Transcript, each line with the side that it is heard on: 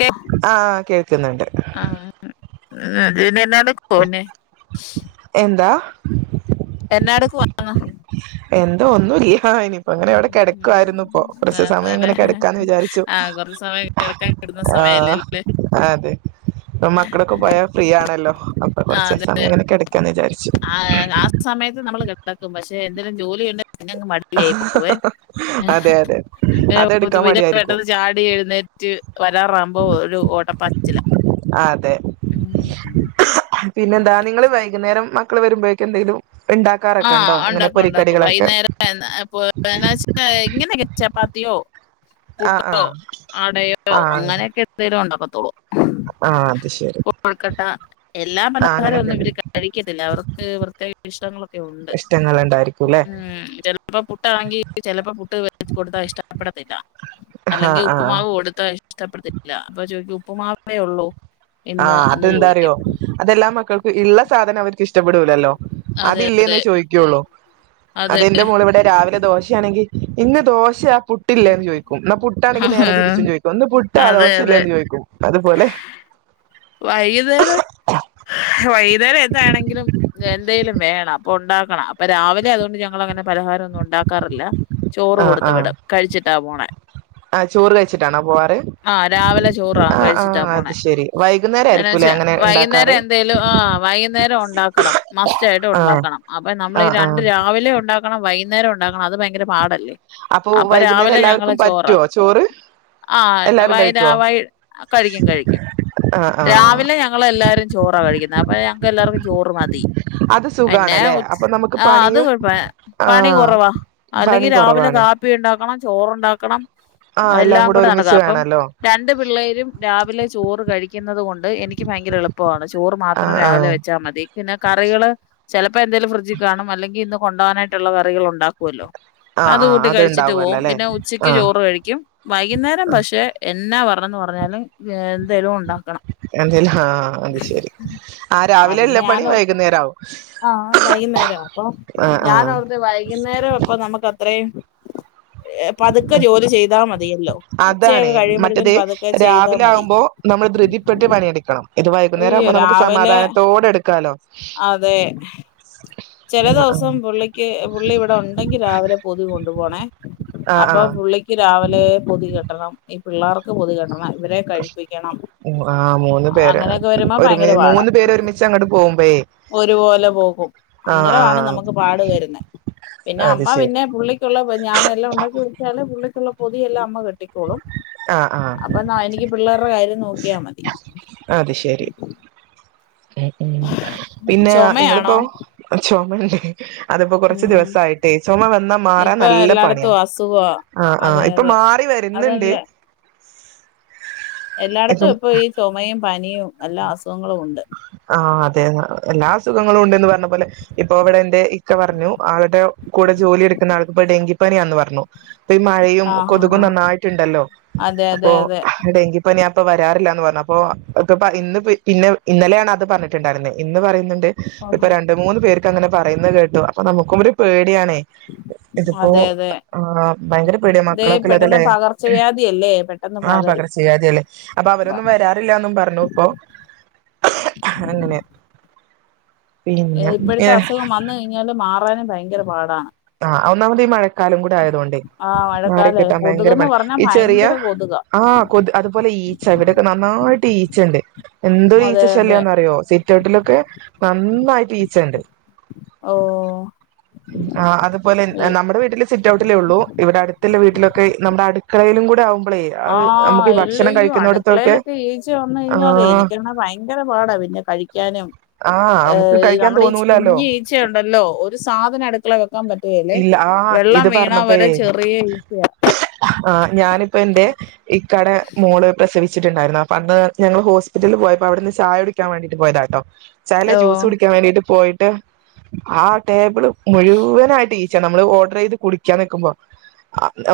left: കേ
right: ആ കേൾക്കുന്നുണ്ട്
left: [unintelligible] അടേക്ക് പോനെ
right: എന്താ
left: [unintelligible]
right: എന്താ ഒന്നുല്ല ഇനി അപ്പ അങ്ങനെ ഇവടെ കെടക്കായിരുന്നു ഇപ്പൊ കൊറച്ച് സമയം
left: അതേല്ലേ
right: ഇങ്ങനെ കെടക്കാന്ന് വിചാരിച്ചു
left: ആഹ് കൊറച്ച് സമയം കിടക്കാൻ കിട്ടുന്ന
right: ആ
left: സമയല്ലേ അല്ലേ
right: അതെ ഇപം മക്കളൊക്കെ പോയാ ഫ്രീ ആണല്ലോ അപ്പൊ കോറച്ച് സമയം ഇങ്ങനെ കേടക്കാന്ന് വിചാരിച്ച്
left: ആ ആ സമയത്ത് നമ്മൾ [unintelligible] പക്ഷെ എന്തെങ്കും ജോലിചെയ്യുന്ന പിന്നങ്ങ് മടിയായി പോവേ
right: അതെ അതെ അതെടുക്കാൻ
left: പിന്നെ
right: മടിയായിരിക്കും
left: പെട്ടെന്ന് ചാടി എഴുന്നേറ്റ് വരാറാവുമ്പോ ഒരു ഓട്ടപ്പാച്ചിലാ
right: അതെ പിന്നെന്താ നിങ്ങള് വൈകുന്നേരം മക്കള് വരുമ്പോഴേക്ക് എന്തെങ്കിലും ഇണ്ടാക്കാറൊക്കെ ഒണ്ടോ അങ്ങനെ പൊരിക്കടികളൊക്കെ
left: അപ്പൊ വേണോ വെച്ചാ ഇങ്ങനൊകെ ചപ്പാത്തി
right: ആഹ്
left: പുട്ടോ
right: ആഹ്
left: അടയോ
right: ആഹ്
left: അങ്ങനൊക്കെ എന്തേലും ഒണ്ടാക്കും [unintelligible]
right: ആഹ് അത് ശരി
left: കോഴുക്കട്ട എല്ലാ
right: ആഹ്
left: പലഹാരൊന്നും
right: അങ്ങനെയൊക്കെ
left: ഇവര് കഴിക്കത്തില്ല അവർക്ക് പ്രത്യേക ഇഷ്ടങ്ങളൊക് കെയുണ്ട്
right: ഇഷ്ടങ്ങളുണ്ടായിരിക്കും അല്ലെ
left: മ്മ് ചെലപ്പോ പുട്ടാണെങ്കി ചെലപ്പോ പുട്ട് വേവിച് കൊടുത്താ ഇഷ്ടപ്പെടത്തില്ല
right: ആഹ്
left: അല്ലെങ്കിൽ
right: ആഹ്
left: ഉപ്പുമാവ് കൊടുത്താ ഇഷ്ടപ്പെടത്തില്ല അപ്പൊ ചോദികും ഉപ്പമാവേ ഒള്ളൂ
right: ആ അതെന്താറിയോ അതെല്ലാ മക്കൾക് ഇള്ള സാധനം അവര് ഇഷ്ടപ്പെടൂലല്ലോ
left: അതെ
right: അതില്ലേന്നേ ചോയിക്കൊള്ളൂ
left: അതെ
right: അതെന്റെ മോളിവിടെ രാവിലെ ദോശയാണെങ്കിൽ ഇന്ന് ദോശയാ പുട്ടില്ലേന്ന് ചോദിക്കും എന്ന പുട്ടാണെങ്കി നേരെ തിരിച്ചും ചോദിക്കും ഇന്ന് പുട്ടാ
left: അതെ
right: ദോഷില്ലേ
left: അതെ
right: എന്ന് ചോയിക്കും അതുപോലെ
left: വൈകുന്നേരം വൈകുന്നേരം ഏതാണെങ്കിലും എന്തേലും വേണം അപ്പൊ ഒണ്ടാക്കണം അപ്പൊ രാവിലെ അതുകൊണ്ട് ഞൾങ്ങനെ പലഹാരൊന്നും ഒണ്ടാക്കാറില്ല ചോറ്
right: ആഹ്
left: കൊടുത്ത്
right: ആഹ്
left: വിടും കഴിച്ചിട്ടാ പോണേ
right: ആഹ് ചോറ് കഴിച്ചിട്ടാണോ പോവാറ്
left: ആ രാവിലെ ചോറാ
right: ആഹ്
left: കഴിച്ചിട്ടാ
right: ആഹ് അത്
left: പോണേ
right: ശെരി വൈകുന്നേരം
left: എന്ന
right: ആയിരിക്കൂലേ
left: വെച്ചാ
right: അങ്ങനെ
left: വൈകുന്നേരം
right: ഇണ്ടാക്കാറ്
left: എന്തേലും ആ വൈകുന്നേരം ഒണ്ടാക്കണം മസ്റ്റായിട്ട്
right: ആഹ്
left: ഒണ്ടാക്കണം അപ്പൊ നമ്മൾ ഈ
right: ആഹ്
left: രണ്ട്
right: ആഹ്
left: രാവിലെ ഉണ്ടാക്കണം വൈകുന്നേരം ഉണ്ടാകണം അത് ഭയങ്ക ഭയങ്കര പാടല്ലേ അപ്പൊ
right: വൈകുന്നേരം
left: രാവിലെ
right: എല്ലാവർക്കും
left: ഞങ്ങള് ചോറാ
right: പറ്റുവോ ചോറ്
left: ആ
right: എല്ലാരും
left: വയരാ
right: കഴിക്കുവോ
left: വയ് കഴിക്കും കഴിക്കും
right: ആഹ് ആഹ്
left: രാവിലെ ഞങ്ങളെല്ലാരും ചോറാ കഴിക്കുന്നേ അപം ഞങ്ങക്ല്ലാർക്കും ചോറ് മതി
right: അത്
left: പിന്നെ
right: സുഖാണല്ലേ
left: ഉച്
right: അപ്പൊ നമുക്ക്
left: ആ അത്
right: പണിയും
left: കൊഴപ പണി
right: ആഹ്
left: കൊറവാ അല്ലെങ്കി
right: പണി
left: രാവിലെ
right: കൊറവാണ്
left: കാപ്പി ഉണ്ടാക് ണം ചോറുണ്ടാക്കണം
right: ആഹ്
left: എല്ലാം കൂടെ നടക്കാ
right: ഒരുമിച്ച്
left: അപ്പം
right: വേണല്ലോ
left: രണ്ട് പിള്ളേരും രാവിലെ ചോറ് കഴിക് കൊണ്ട് എനിക്ക് ഭയങ്കര എളുപ്പവാ ചോ ചോറ് മാത്രം
right: ആഹ് ആഹ്
left: രാവിലെ വെച്ചാ മതി പിന്നെ കറികള് ചെലപ്പോ എന്തേലും ഫ്രിഡ്ജ് കാണും അല്ലങ്കി ഇന്ന് കൊണ്ടോകാനായിട്ടുള്ള കറികള് ഉണ്ടാക്കുവല്ലോ
right: ആഹ്
left: അത്
right: ആഹ്
left: കൂട്ടി കഴിച്ചിട്ട്
right: അത്ണ്ടാവല്ലോ
left: പോകും
right: അല്ലെ
left: പിന്നെ ഉച്ചക്ക്
right: ആഹ്
left: ചോറ് കഴിക്കും വൈകുന്നേരം
right: ആഹ്
left: പക്ഷെ എന്നാ പറഞ്ഞത് പറഞ്ഞാല് [unintelligible] ക
right: അല്ല ആ അത് ശരി ആ രാവിലെ ഇല്ല
left: പിന്നെ
right: പണി
left: ഞാനോർ
right: വൈകുന്നേരാവും
left: ആ വൈകുന്നേരം അപ്പൊ
right: ആഹ്
left: ഞാന്
right: ആഹ്
left: ഓർത്ത് വൈകുന്നേരം അപ്പൊ നമുക്ക് ത്രയും ഹേ പതുക്കെ ജോലി ചെയ്താ മതിയല്ലോ
right: അതാണ്
left: ഉച്ചയൊക്കെ
right: മറ്റത്
left: കഴിയുമ്പോഴത്തേനും പതുക്കെ ചെയ്താൽ
right: രാവിലെ
left: മതി
right: ആകുമ്പോ നമ്മള് ധൃതിപ്പെട്ട് പണിയെടുക്കണം ഇത് വൈകുന്നേരം
left: അയ്യോ
right: ആകുമ്പം നമുക്ക്
left: രാവിലെ
right: സമാധാനത്തോടെ എടുക്കാലോ
left: അതെ ചില
right: ആഹ് ആഹ്
left: ദിവസം പുള്ളിക്ക് പുള്ളി ഇവിടെ ഉണ്ടെങ്കി രാവിലെ പൊതി കൊണ്ടു പോണേ
right: ആഹ്
left: അപ്പൊ പുള്ളിക്ക് രാവിലെ പൊതി ക രണം ഈ പിള്ളേർക്ക് പൊതി കെട്ടണം ഇവരെ കഴിപ്പിക്കണം
right: ആ മൂന്ന് പേര്
left: അങ്ങനെയൊക്കെ വരുമ്പോ ഭയങ്കര
right: ഒരുമി
left: പാടാ
right: മൂന്ന് പേര് ഒരുമിച്ച് അങ്ങട്ട് പോകുമ്പയേ
left: ഒരുപോലെ പോകും അന്നേരമാണ്
right: ആഹ്
left: നമുക്ക് പാട് വരുന്നത് പിന്നെ
right: അത്
left: അമ്മ
right: ശരി
left: പിന്നെ പുള്ളിക്കുള്ള ഞാന എല്ലാം ഉണ്ടാക്കി വെച്ചാല് പുള്ളിക്കുള്ള പൊതി എല്ലാം അമ്മ കെ ട്ടിക്കോളും
right: ആഹ് ആഹ്
left: അപ്പൊ എനിക്ക് പിള്ളേരുടെ കാര്യം നോക്കിയാ മതി
right: അത് ശരി ഉം ഉം പിന്നെ
left: ചുമയാണോ
right: നിങ്ങളിപ്പോ [unintelligible] ഉ അതിപ്പോ കൊറച്ച്
left: ഉം
right: ദിവസായിട്ടേ ചുമ വന്നാ മാറാൻ
left: ഇപ്പൊ
right: നല്ല പണിയാ
left: എല്ലായിടത്തും അസുഖവാ
right: ആ ആ
left: അതെ
right: ഇപ്പൊ
left: അതെ
right: മാറി വരുന്ന്ണ്ട്
left: എല്ലാട് ത്തും ഇപ്പൊ ഈ ചുമയും പനിയും എല്ലാ അസുഖങ്ങളും ഉണ്ട്
right: ആഹ അതെ എല്ലാ അ സുഖങ്ങളും ഉണ്ട്ന്ന് പറഞ്ഞ പോലെ ഇപ്പൊ ഇ വിടെ എന്റെ ഇക്ക പറഞ്ഞു ആളുടെ കൂടെ ജോലി എടുക്കുന്ന ആൾക്ക് ഇപ്പൊ ഡെങ്കിപ്പനിയാന്ന് പറഞ്ഞു പ്പൊ ഈ മഴയും
left: ആഹ്
right: കൊതുകും
left: ആഹ് ആഹ്
right: നന്നായിട്ടുണ്ടല്ലോ
left: അതെ
right: അപ്പൊ
left: അതെ അതെ
right: ഡെങ്കി പ്പൊ ഞാ പ്പൊ വരാറില്ല ന്ന് പറഞ്ഞു അപ്പൊ ഇപ്പ ഇന്ന് പിന്നെ ഇന്നലെയാണ് അത് പറഞ്ഞിട്ടുണ്ടാര് ന്ന് ഇന്ന് പറയുന്നു പ്പൊ രണ്ട് മൂന്ന് പേർ ക്ക ങ്ങനെ പറയുന്ന് കേട്ടു അ നമ്മുക് ഇതിപ്പോ
left: അതെ അതെ
right: ആ ഭയങ്കര പേട്യ
left: ഇതേ പെട്ടെന്ന്
right: മക്കളൊക്കെള്ളതല്ലേ
left: പകർച്ചവ്യാധിയല്ലേ പെട്ടെന്ന്
right: ആ
left: പകരും
right: പകർച്ച വ്യാധികള് അപ്പൊ അവരൊന്നും വരാറില്ലാന്നും പറഞ്ഞു പ്പോ അങ്ങനെ പിന്നെ
left: ഇപ്പോഴത്തെ അസുഖം വന്ന് കഴിഞ്ഞാലും മാറാനും ഭയങ്കര പാ
right: അ ഒന്നാമത് ഈ മഴക്കാലം കൂടെ ആയതോണ്ടെ
left: ആഹ്
right: യ് മാറി
left: മഴക്കാല
right: കിട്ടാൻ ഭയങ്കര
left: കൊതുകെന്ന് പറഞ്ഞാ
right: പണിഈ ചെറിയ
left: ഭയങ്കര കൊതുകാ
right: ആ കൊത് അതുപോലെ ഈച്ച ഇവിടെയക്കെ നന്നായി ടീച്ചണ്ട് എന്തോ
left: അതെ
right: ഈച്ച
left: അതെ
right: ശല്യാന്നറിയോ സിറ്റൗട്ടിലൊക്കെ നന്നായിട്ട് ഈച്ചണ്ട്
left: ഓ
right: ആ അതുപോലെ നമ്മുടെ വീട്ടില് സിറ്റ് ഔട്ടിലേ ഉള്ളൂ ഇവിടെ അടുത്തുള്ള വീട്ടിലൊക്കെ നമ്മുടെ അടുക്കളയിലും കൂ [unintelligible]
left: ആ എല്ലയോ അടുക്കളയിലൊക്കെ ഈച്ച വന്നു കഴിഞ്ഞാലേ
right: ആ
left: എനിക്കണ ഭയങ്കര പാടാ പിന്നെ കഴിക്കാനും
right: ആഹ്
left: ഏ
right: നമുക്ക് കഴിക്കാൻ
left: നമ്മടെ ഈ
right: തോന്നൂലല്ലോ
left: കുഞ്ഞ് ഈച്ചയുണ്ടല്ലോ ഒരു സാധനം അടുക്കള വെ
right: ഇല്ല ആ ഇത്
left: വരെ
right: പറഞ്ഞപ്പയേ
left: ചെറിയ ഈച്ചയാ
right: ആ ഞാനിപ്പ ഇപ്പന്റെ ഇക്കാടെ മോള് പ്രസവി വച്ചിട്ടുണ്ടായിര്ന്ന് അപ്പൊ അന്ന് ഞങ്ങള് ഹോസ്പിറ്റലിൽ പോയപ്പോ അവിടുന്ന് ചായുടിക്കാൻ വേണ്ടിട്ട് പോയതാട്ടോ ചാലെ
left: ഓ
right: ജ്യൂസ് കുടിക്കാൻ വേണ്ടീട്ട് പോ ട്ട് ആ ടേബിൾ മുഴുവനായി ടീച്ച നമ്മള് ഓർഡറെയ്ത് കുടിക്കാൻ നിക്കുമ്പോ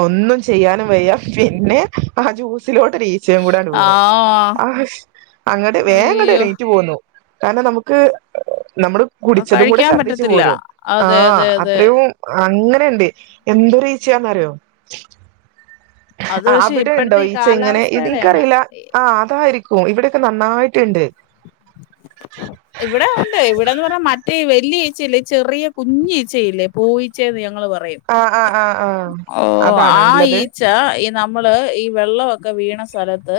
right: ഒന്നും ചെയ്യാനും വയ്യ പിന്നെ ആ ജ്യൂ സിലോട്ട് ഒരീച്ചയും കൂടണ്ട് വീണു
left: ആഹ്
right: ആഷ് അങ്ങട് വേങ്ങട്
left: അയ്യോ
right: എണീ റ്റ് പോന്നു കാരണം നമുക്ക് നമ്മള് കുടിച്ചതും കൂടെ
left: കഴിക്കാൻ
right: ശർദ്ദിച്ച്
left: പറ്റത്തില്ല
right: പോരും ആ
left: അതെ അതെ അതെ
right: ഉം അങ്ങനെണ്ട് എന്തൊരു ച്ചന്നറിയോ
left: അത്
right: ആ
left: പക്ഷെ
right: അവിടെ ഉണ്ടോ
left: ഇപ്പഴത്തെ ഈ
right: ഈച്ച ഇങ്ങനെ
left: കാലാവസ്ഥയുടെയാണ്
right: എനിക്കറീല്ല
left: ഇ-
right: ആ അതായിരി കോ ഇവിടെക്ക ന ന്നായിട്ടുണ്ട്
left: വല്യച്ചയില്ലേ ഈ ചെറിയ കുഞ്ഞീച്ചയില്ലേ പൂയ്ച്ചറിയാ
right: ആ ആ ആ
left: ഓ ആ ഈച്ച എ നമ്മള് ഈ വെള്ളവൊക്കെ വീണസ്ഥലത്ത്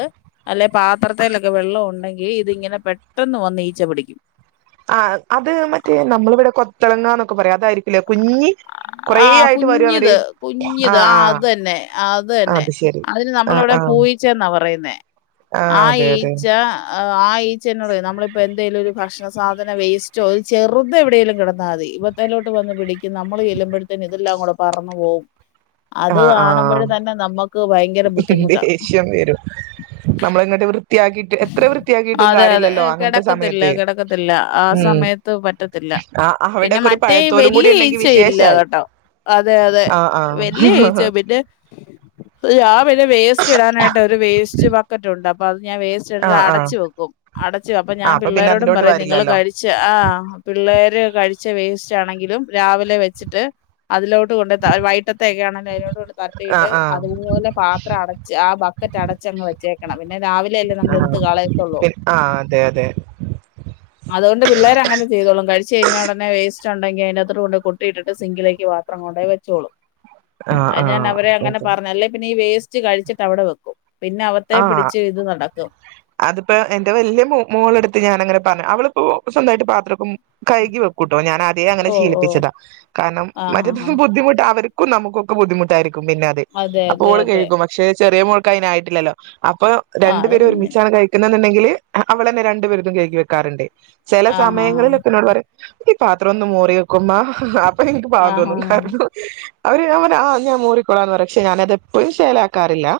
left: അല്ലെ പാത്രത്തിലൊക്കെ വെള്ളം ഉണ്ടെങ്കി ഇതിങ്ങനെ പെട്ടെന്ന് വന്ന് ഈച്ച പിടിക്കും
right: ആ അത് മറ്റേ നമ്മളിവിടെ കൊത്തളങ്ങാന്നൊക്കെ പറയും അതായിരിക്കുലേ കുഞ്ഞി കൊറേ
left: ആ
right: ആയിട്ട് വരും അവര്
left: കുഞ്ഞിത് കുഞ്ഞിത്
right: ആഹ്
left: ആ അതന്നെ
right: ആഹ്
left: അതന്നെ
right: അത് ശരി
left: അതിന്
right: ആഹ്
left: നമ്മളിവിടെ
right: ആഹ്
left: പൂയിച്ചെന്നാ പറയുന്ന ന്നെ
right: ആഹ്
left: ആ
right: അതെ അതെ
left: ഈച്ച ആ ഈച്ചനോട് നമ്മളിപ്പോൾ എന്തെങ്കിലും ഒരു ഭക്ഷണ സാധന വേസ്റ്റോ ഒരു ചെറുത് എവിടെങ്കിലും കിടന്നാൽ മതി ഇവത്തലോട്ട് വന്ന് പിടിക്കും നമ്മൾ ചെല്ലുമ്പോഴത്തേന് ഇതെല്ലാം കൂടെ പറന്നു പോകും അത്
right: ആഹ് ആഹ്
left: കാണുമ്പോഴ് തന്നെ നമ്മുക്ക്
right: ദേഷ്യം വരും നമ്മള് അങ്ങോട്ട് വൃ
left: അതെ അതെ
right: അങ്ങനത്തെ
left: കിടക്കത്തില്ല
right: സമയത്ത്
left: കിടക്കത്തില്ല ആ
right: ഉം
left: സമയത്ത് പറ്റത്തില്ല
right: ആ
left: പിന്നെ
right: അവിടെക്കെ ഒരു
left: മറ്റേ
right: പഴത്തോലും
left: വലിയ
right: കൂടി ഉണ്ടെങ്കി
left: ഈഴ്ച്ചയില്ല
right: വിശേഷായി
left: കേട്ടോ അതെ അതെ
right: ആ ആ
left: വലിയ ഈച്ച പിന്നെ പിന്നെ വേസ്റ്റ് ഇടാനായിട്ട് ഒരു വേസ്റ്റ് ബക്കറ്റ് ഉണ്ട് അപ്പ പറഞ്ഞ വേ ചേട്ടർ
right: ആ ആ
left: അടച്ചു വെക്കും അടച്ചു അപ്പൊ
right: ആ
left: ഞാൻ
right: പിന്നെ
left: പിള്ളേരോടും
right: അതിലോട്ട്
left: പറയും നിങ്ങള്ൾ
right: വരില്ലല്ലോ
left: കഴിച്ച ആ പിള്ളേര് കഴിച്ച വേസ്റ്റ് ആണെങ്കിലും രാവിലെ വെച്ചിട്ട് അതിലോട്ട് വൈറ്റത്തൊക്കെ ആണെ അതിനോട്
right: ആ
left: തട്ടിയിട്ട്
right: ആ
left: അതുപോലെ പാം അടച്ച് ആ ബക്കറ്റ് അടച്ചങ്ങ് വെച്ചേക്കണം പിന്നെ രാവിലെ എല്ലാം
right: ആ
left: ളയത്തുള്ള്
right: ആ അതെ അതെ
left: അുകൊണ്ട് പിള്ളേരെങ്ങനെ ചെയ്തോളും കഴിച്ച് കഴിഞ്ഞ ഉടനെ വേസ്റ്റ് ഉണ്ടെങ്കിൽ അതിനകത്തോട്ട് കൊണ്ടോയി കോട്ടി ഇട്ടിട്ട് സിങ്കിലോട്ട് പാത്രം കൊണ്ടോയി വെച്ചോളും
right: ആ
left: അത്
right: ആ
left: ഞാൻ അവരെ അങ്ങനെ
right: അതെ
left: പറഞ്ഞല്ലേ പിന്ന വേ വേസ്റ്റ് കഴിച്ചിട്ട് അവിടെ വെക്കും പിന്നെ അവത്തെ
right: ആ
left: പിടിച്ച് ഇത് നടക്കും
right: അതിപ്പോ എന്റെ വലിയ മോളെടുത്ത് ഞാനങ്ങനെ പറഞ്ഞു അവളിപ്പോ സ്വന്തമായിട്ട് പാത്രക്ക കൈകി വെക്കൂട്ടോ ഞാൻ അതേ അങ്ങനെ
left: ഓ ഓ
right: ശീലിപ്പിച്ചതാ കാരണം
left: ആഹ്
right: മറ്റേ
left: ഹാ ഹാ
right: ദിവസം ബുദ്ധിമുട്ട് അവർ നുക്ക ബുദ്ധിമുട്ടാരിക്കും പിന്നെ അതെ അപ്പൊ
left: അതെ
right: ഓള്
left: അതെ
right: കേൾക്കും പക്ഷെ ചെറിയ മോൾക്ക് അതിനായിട്ടില്ലല്ലോ അപ്പൊ
left: ആ
right: രണ്ടു
left: അത്
right: പേര്
left: കുഞ്ഞൻ
right: ഒരുമിച്ചാണ് കഴിക്ക ന്നുണ്ടെങ്കിൽ അവളെന്നെ രണ്ട് പേരുടേം കഴുകി വെക്കാറുണ്ട് ചില
left: ആഹ് ഹാ ഹാ
right: സമയങ്ങളിലൊക്കെ എന്നോട് പറയും ഇ പാത്രംന്ന് മോറി വെക്കോ അമ്മ ഇൻക് പാവം
left: ആഹ് ഹാ
right: തോന്നും കാരണം അവര് ഞാൻ പർഞ്ഞ് ആ ഞാൻ മോറിക്കൊളാന്ന് പറിം പക്ഷെ ഞാനതെപ്പളും ശേലാ ആക്കാറില്ല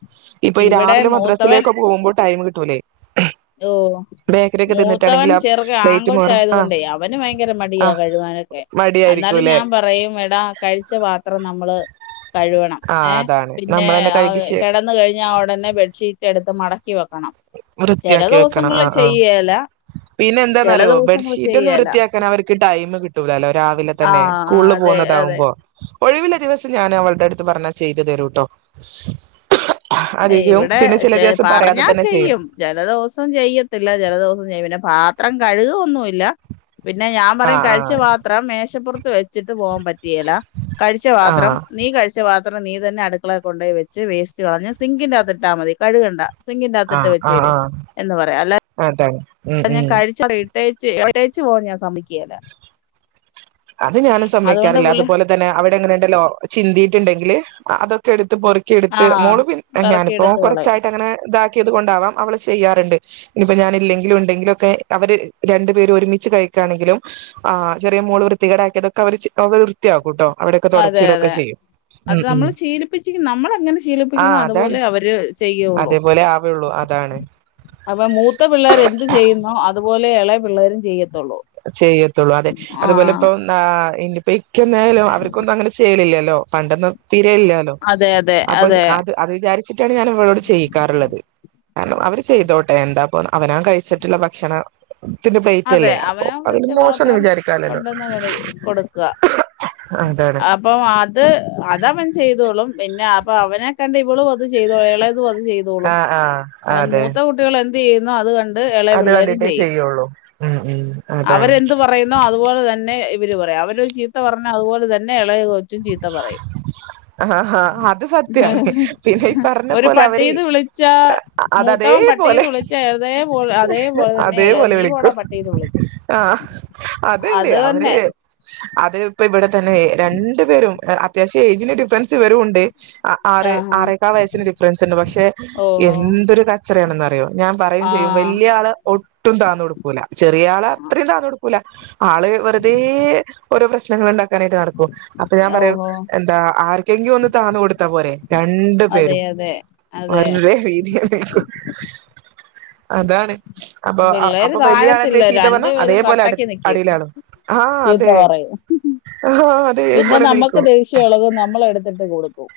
right: ഇപ്പൊ ഈ രാ
left: ഇവിടെ
right: വിലെ
left: മൂത്തവൻ
right: മദ്രസിലേക്കൊ പോവുമ്പോ ടൈം കി ട്ടൂലെ
left: ഓ മൂത്തവൻ
right: തിന്നിട്ടാണെങ്കിൽ ആ
left: ചെറുക്കെ
right: പ്ലേറ്റ് മാറും
left: ആങ്കൊച്ചായത്
right: ആ
left: കൊണ്ടേ അവന് ഭയങ്കര
right: ആ
left: മടിയാ കഴുവാനൊക്കെ അന്നാലും
right: മടിയായിരിക്കൂല്ലേ
left: ഞാൻ പറയും എടാ കഴിച്ച പാത്രം നമ്മള് കഴുവണം
right: ആ
left: ഏ
right: അതാണ്
left: പിന്നേ
right: നമ്മളന്നെ കഴുകി ശേ
left: കിടന്ന കഴിഞ്ഞാൽ ഉടനെ ബെഡ്ഷീറ്റ് എടുത്ത് മടക്കി വെക്കണം ചില
right: വൃത്തിയാക്കി വെക്കണം ആ
left: ദിവസങ്ങളില്
right: ആ
left: ചെയ്യേല
right: പിന്നെ
left: ചില
right: എന്താന്നറിയോ
left: ദിവസങ്ങൾ
right: ബെഡ്ഷീറ്റ് ഒന്നും
left: ചെയ്യേല
right: വൃത്തിയാക്കാൻ അവർക്ക് ടൈം കിട്ടൂലല്ലോ രാവിലെ
left: ആ
right: തന്നെ
left: ആ,
right: സ്കൂളിൽ
left: അതെ അതെ
right: പോകുന്നതാകുമ്പോ ഒഴിവില്ല ദിവസം ഞാൻ അവളുടെ അടുത്ത് പറഞ്ഞാ ചെയ്തു തരൂട്ടോ
left: ഏ,
right: അധിക്യും
left: ഇവിടെ
right: പിന്നെ ചില
left: ചെ-
right: ദിവസം പറയാതെ
left: പറഞ്ഞാ
right: തന്നെ
left: ചെയ്യും ചെല ദിവസം ചെയ്യത്തില്ല ചെലദിവസം ചെയ്യും പിന്നെ പാ ത്രം കഴുകൊന്നുല്ല പിന്നെ ഞാൻ
right: ആ
left: പറയും
right: ആ
left: കഴിച്ച പാത്രം മേശപ്പുർ ത്ത് വെ ച്ചിട്ട് പോവാൻ പറ്റുകേല കഴിച്ച
right: ആ
left: പാത്രം നീ കഴിച്ച പാ ത്രം നീ തന്നെ അടുക്കളേ കൊണ്ടോയി വച്ച് വേസ്റ്റ് കളഞ്ഞ് സിങ്കിന്റെകത്തിട്ടാൽ മതി കഴുകണ്ട സിങ്കിന്റെ
right: ആ
left: അകത്തിട്ട്
right: ആ
left: വെച്ചേര്
right: ആ
left: എന്ന് പറയാ അല്ല
right: അതാണ് ഉം
left: ഞാൻ
right: ഉം
left: കഴിച്ച കളയും ടേച്ച് ഇട്ടേച്ചു പോവാൻ ഞാൻ സമിക്കേല
right: അത് ഞാനും സമ്മയ്ക്കാറില്ല
left: പുള്ളി
right: അതുപോലെ തന്നെ അവിടെ ഇങ്ങനെണ്ടല്ലോ ചിന്തി ട്ട്ണ്ടെങ്കിൽ അതൊക്കെ എടു ത്ത് പൊറുകിയെടുത്ത്
left: ആഹ്
right: മോള് പി ഞാനിപ്പോ
left: പെറക്കിയെടുത്ത് കളയും
right: കുറച്ചായിട്ട് അങ്ങനെ ഇതാക്കിയത് കൊണ്ടാവാം അവള് ചെയ്യാറിണ്ട് ഇനിയിപ്പോ ഞാന് ഇല്ലെങ്കിലും ഉണ്ടെങ്കിലും ഒക്കെ അവര് രണ്ടു പേര് ഒരുമിച്ച് കഴിക്കുകയാണെങ്കിലും ആ ചെറിയ മോള് വൃ ത്തി കേടാക്കിയതൊക്കെ അവർ അവൾ വൃത്തിയാക്കുട്ടോ
left: അതെ അതെ അത്
right: ഉം
left: നമ്മൾ ശീലിപ്പിച്ച് [unintelligible] നമ്മളെങ്ങനെ
right: ആ
left: ശീലിപ്പിക്കുന്ന
right: അതാണ്
left: അതുപോലെ അവര് ചെയ്യുള്ളൂ
right: അതേപോലെ ആവുള്ളൂ അതാണ്
left: അപ്പം മൂത്ത പിള്ളേർ എന്ത് ചെയ്യുന്നോ അതുപോലെ എളയ പിള്ളേരും ചെയ്യ
right: ചെയ്യത്തുള്ളൂ അതെ അതുപോലെ ഇപ്പം ആ [unintelligible] [unintelligible] അവർക്കൊന്നങ്ങനെ ചെയ്യലില്ലല്ലോ ല്ലോ പണ്ടൊന്നും തിരേയില്ലാല്ലോ
left: അതെ അതെ
right: അപ്പം
left: അതെ
right: അത് അത് വിചാരിച്ചിട്ടാണ് ഞാൻ അവളോട് ചെയ്യിക്കാറുള്ളത് കാരണം അവര് ചെയ്തോട്ടെ എന്താ പോ അവനവൻ കഴിച്ചിട്ടുള്ള ഭക്ഷണം ത്തിന്റെ പേറ്റല്ലേ അപ്പൊ അതില് മോശംന്ന്
left: പത്രം
right: വിചാരിക്കാലല്ലോ
left: കൊണ്ടന്ന് കളി കൊടുക്കുക
right: അതാണ്
left: അപ്പ അത് അതാ ചെയ്തോളും പിന്നെ അപ്പൊ അവനെ കണ്ട് ഇവളും അത് ചെയ്തോളും അത് ചെയ്തോളും
right: ആഹ് ആഹ്
left: അവൻ
right: അതെ
left: മൂത്ത കുട്ടികൾ എ എന്തയ്യുന്നോ അത് കണ്ട ണ്ട് ഇള
right: അത്
left: പിള്ളേരും
right: കണ്ടിട്ടേ
left: ചെയ്യും
right: ചെയ്യുള്ളൂ ഉം ഉം അതാണ്
left: അവരെന്ത് പറയുന്നോ അതുപോല തൻ ന്നെ ഇവര് പറയാ അവരോ ചീത്ത പറഞ്ഞ അതുപോലെ തന്നെ അയാ എളേ കൊച്ചും ചീത്ത പറയും
right: ആഹ് അത് സത്യാണ് പിന്നെ ഈ പറഞ്ഞ
left: ഒരു
right: പോലെ അവര്
left: പട്ടീന്ന് വിളിച്ചാ
right: അത്
left: മൂത്തവൻ പട്ടീന്ന്
right: അതേപോലെ
left: വിളിച്ചാ എ തേപോല അതേപോലെ തന്നെ എളേത് നീ പോടാ പട്ടീന്ന് വിളിക്കും
right: ആ അത്ണ്ട്
left: അത്
right: അവര്
left: തന്നെ
right: അത് ഇപ്പ ഇവിട തന്നെ രൺ പ്പ് വരും അ അത്യാവശ്യ ഏജിന് ഡിഫറൻസ് വരും ഒണ്ട് അ ആറ്
left: ആഹാ
right: ആറേകാ വയസ്സിന് ഡിഫറൻസ് ഉണ്ട് പക്ഷെ
left: ഓഹോ
right: എന്തൊരു ക ടെയോ ഞാൻ പറയും
left: ആ
right: ചെയ്യും വലിയ ആള് ഒൾ ഒട്ടും താന്ന് കൊടുക്കൂല ചെറിയ ആളാ അത്രയും താന്ന് കൊടുക്കൂല ആള് വെറുതേ ഓരോ പ്രശ്നങ്ങൾ ഉണ്ടാക്കാനായിട്ട് നടക്കും അപ്പൊ ഞാൻ പറയു
left: ഓഹോ
right: എന്താ ആർക്കെങ്കി ഒന്ന് താന്നു കൊടുത്താ പോരെ രണ്ടു
left: അതെ
right: പേരും
left: അതെ അതെ
right: വരുന്ന്തേ [unintelligible] അതാണ് അപ്പോ അ
left: പിള്ളേര്
right: അപ്പൊ വലിയ ആളെന്തെ
left: താഴത്തില്ല
right: ശീത്ത പറഞ്ഞാ
left: രണ്ടുപേരും
right: അതേപോലെ അട്ത്ത്
left: കട്ടക്ക് നിക്കും
right: അടിയിലാളും ആ
left: ചീത്ത
right: അതെ
left: പറയും പിന്നെ
right: അതേപോലെ
left: നമ്മക്ക്
right: നിൽക്കും
left: ദേഷ്യം എളകും നമ്മള് എട്ത്തിട്ട് കൊട്- ഓ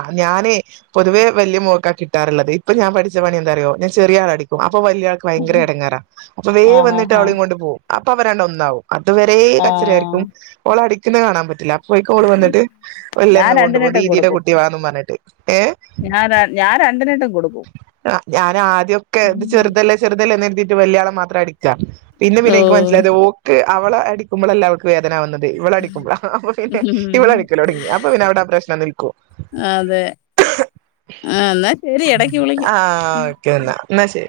right: അ ഞാനേ പൊത്‌വേ വല്യ മൊഖകാട്ട്റിള്ളത് ഇപ്പൊ ഞാൻ പഠിച്ച പണി എന്താറിയോ ഞാൻ ചെറിയ ആളെ അടിക്കും അ ഇപ്പൊ വല്യ ആൾക്ക് ഭയങ്കര എടങ്ങേറ അപ്പൊ വേ
left: ആഹ്
right: വന്നിട്ട്
left: ആഹ് ആഹ്
right: അവളേം കൊണ്ട് പോവും അപ്പൊ അവരണ്ടും ഒന്നാവും അത് വരേ കച്ചറ
left: ആഹ്
right: ആയിരിക്കും ഓളടി പിന്നെ കാണാൻ പറ്റില്ല പോയിക്കോള് വന്നിട്ട് വല്ല
left: ഞാൻ
right: അങ്ങ് കൊണ്ടുപോ
left: രണ്ടിനിട്ടും
right: ദീദീടെ
left: കൊടുക്കും
right: കുട്ട് ങ്ങ് വാന്നും പറഞ്ഞിട്ട് പേ
left: ഞാൻ ര- ഞാൻ രണ്ടിനിട്ടും കൊടുക്കും
right: അ ഞാന് ആദ്യൊക്കെ ഇത്
left: ഉം.
right: ചെറുതല്ലേ ചെറ്ത് തെല്ലെ നിറ്ത്തീട്ട് വല്യ ആള മാത്രം അടി ക്ക്‌യാം ഇന്ന്
left: ഓ
right: പിന്നെ എന്ക്ക് മനസിലായത് ഓക്ക് അവള അടിക്ക്മ്പളല്ല അവൾക്ക് വേദനാവ്ന്നത് ഇവളെടിക്കുമ്പഴാ പിന്നെ
left: ഉം.
right: ഇവളടിക്കല് തൊടങ്ങി അപ്പ പിന്നെ അവ്ട പ്രശ്നം നിൽക്കും
left: അതെ ആ എന്നാ ശരി എടക്ക് വിളിക്ക്
right: ആ
left: മ്
right: ഓക്കെ
left: മ്
right: എന്നാ എന്നാ ശരി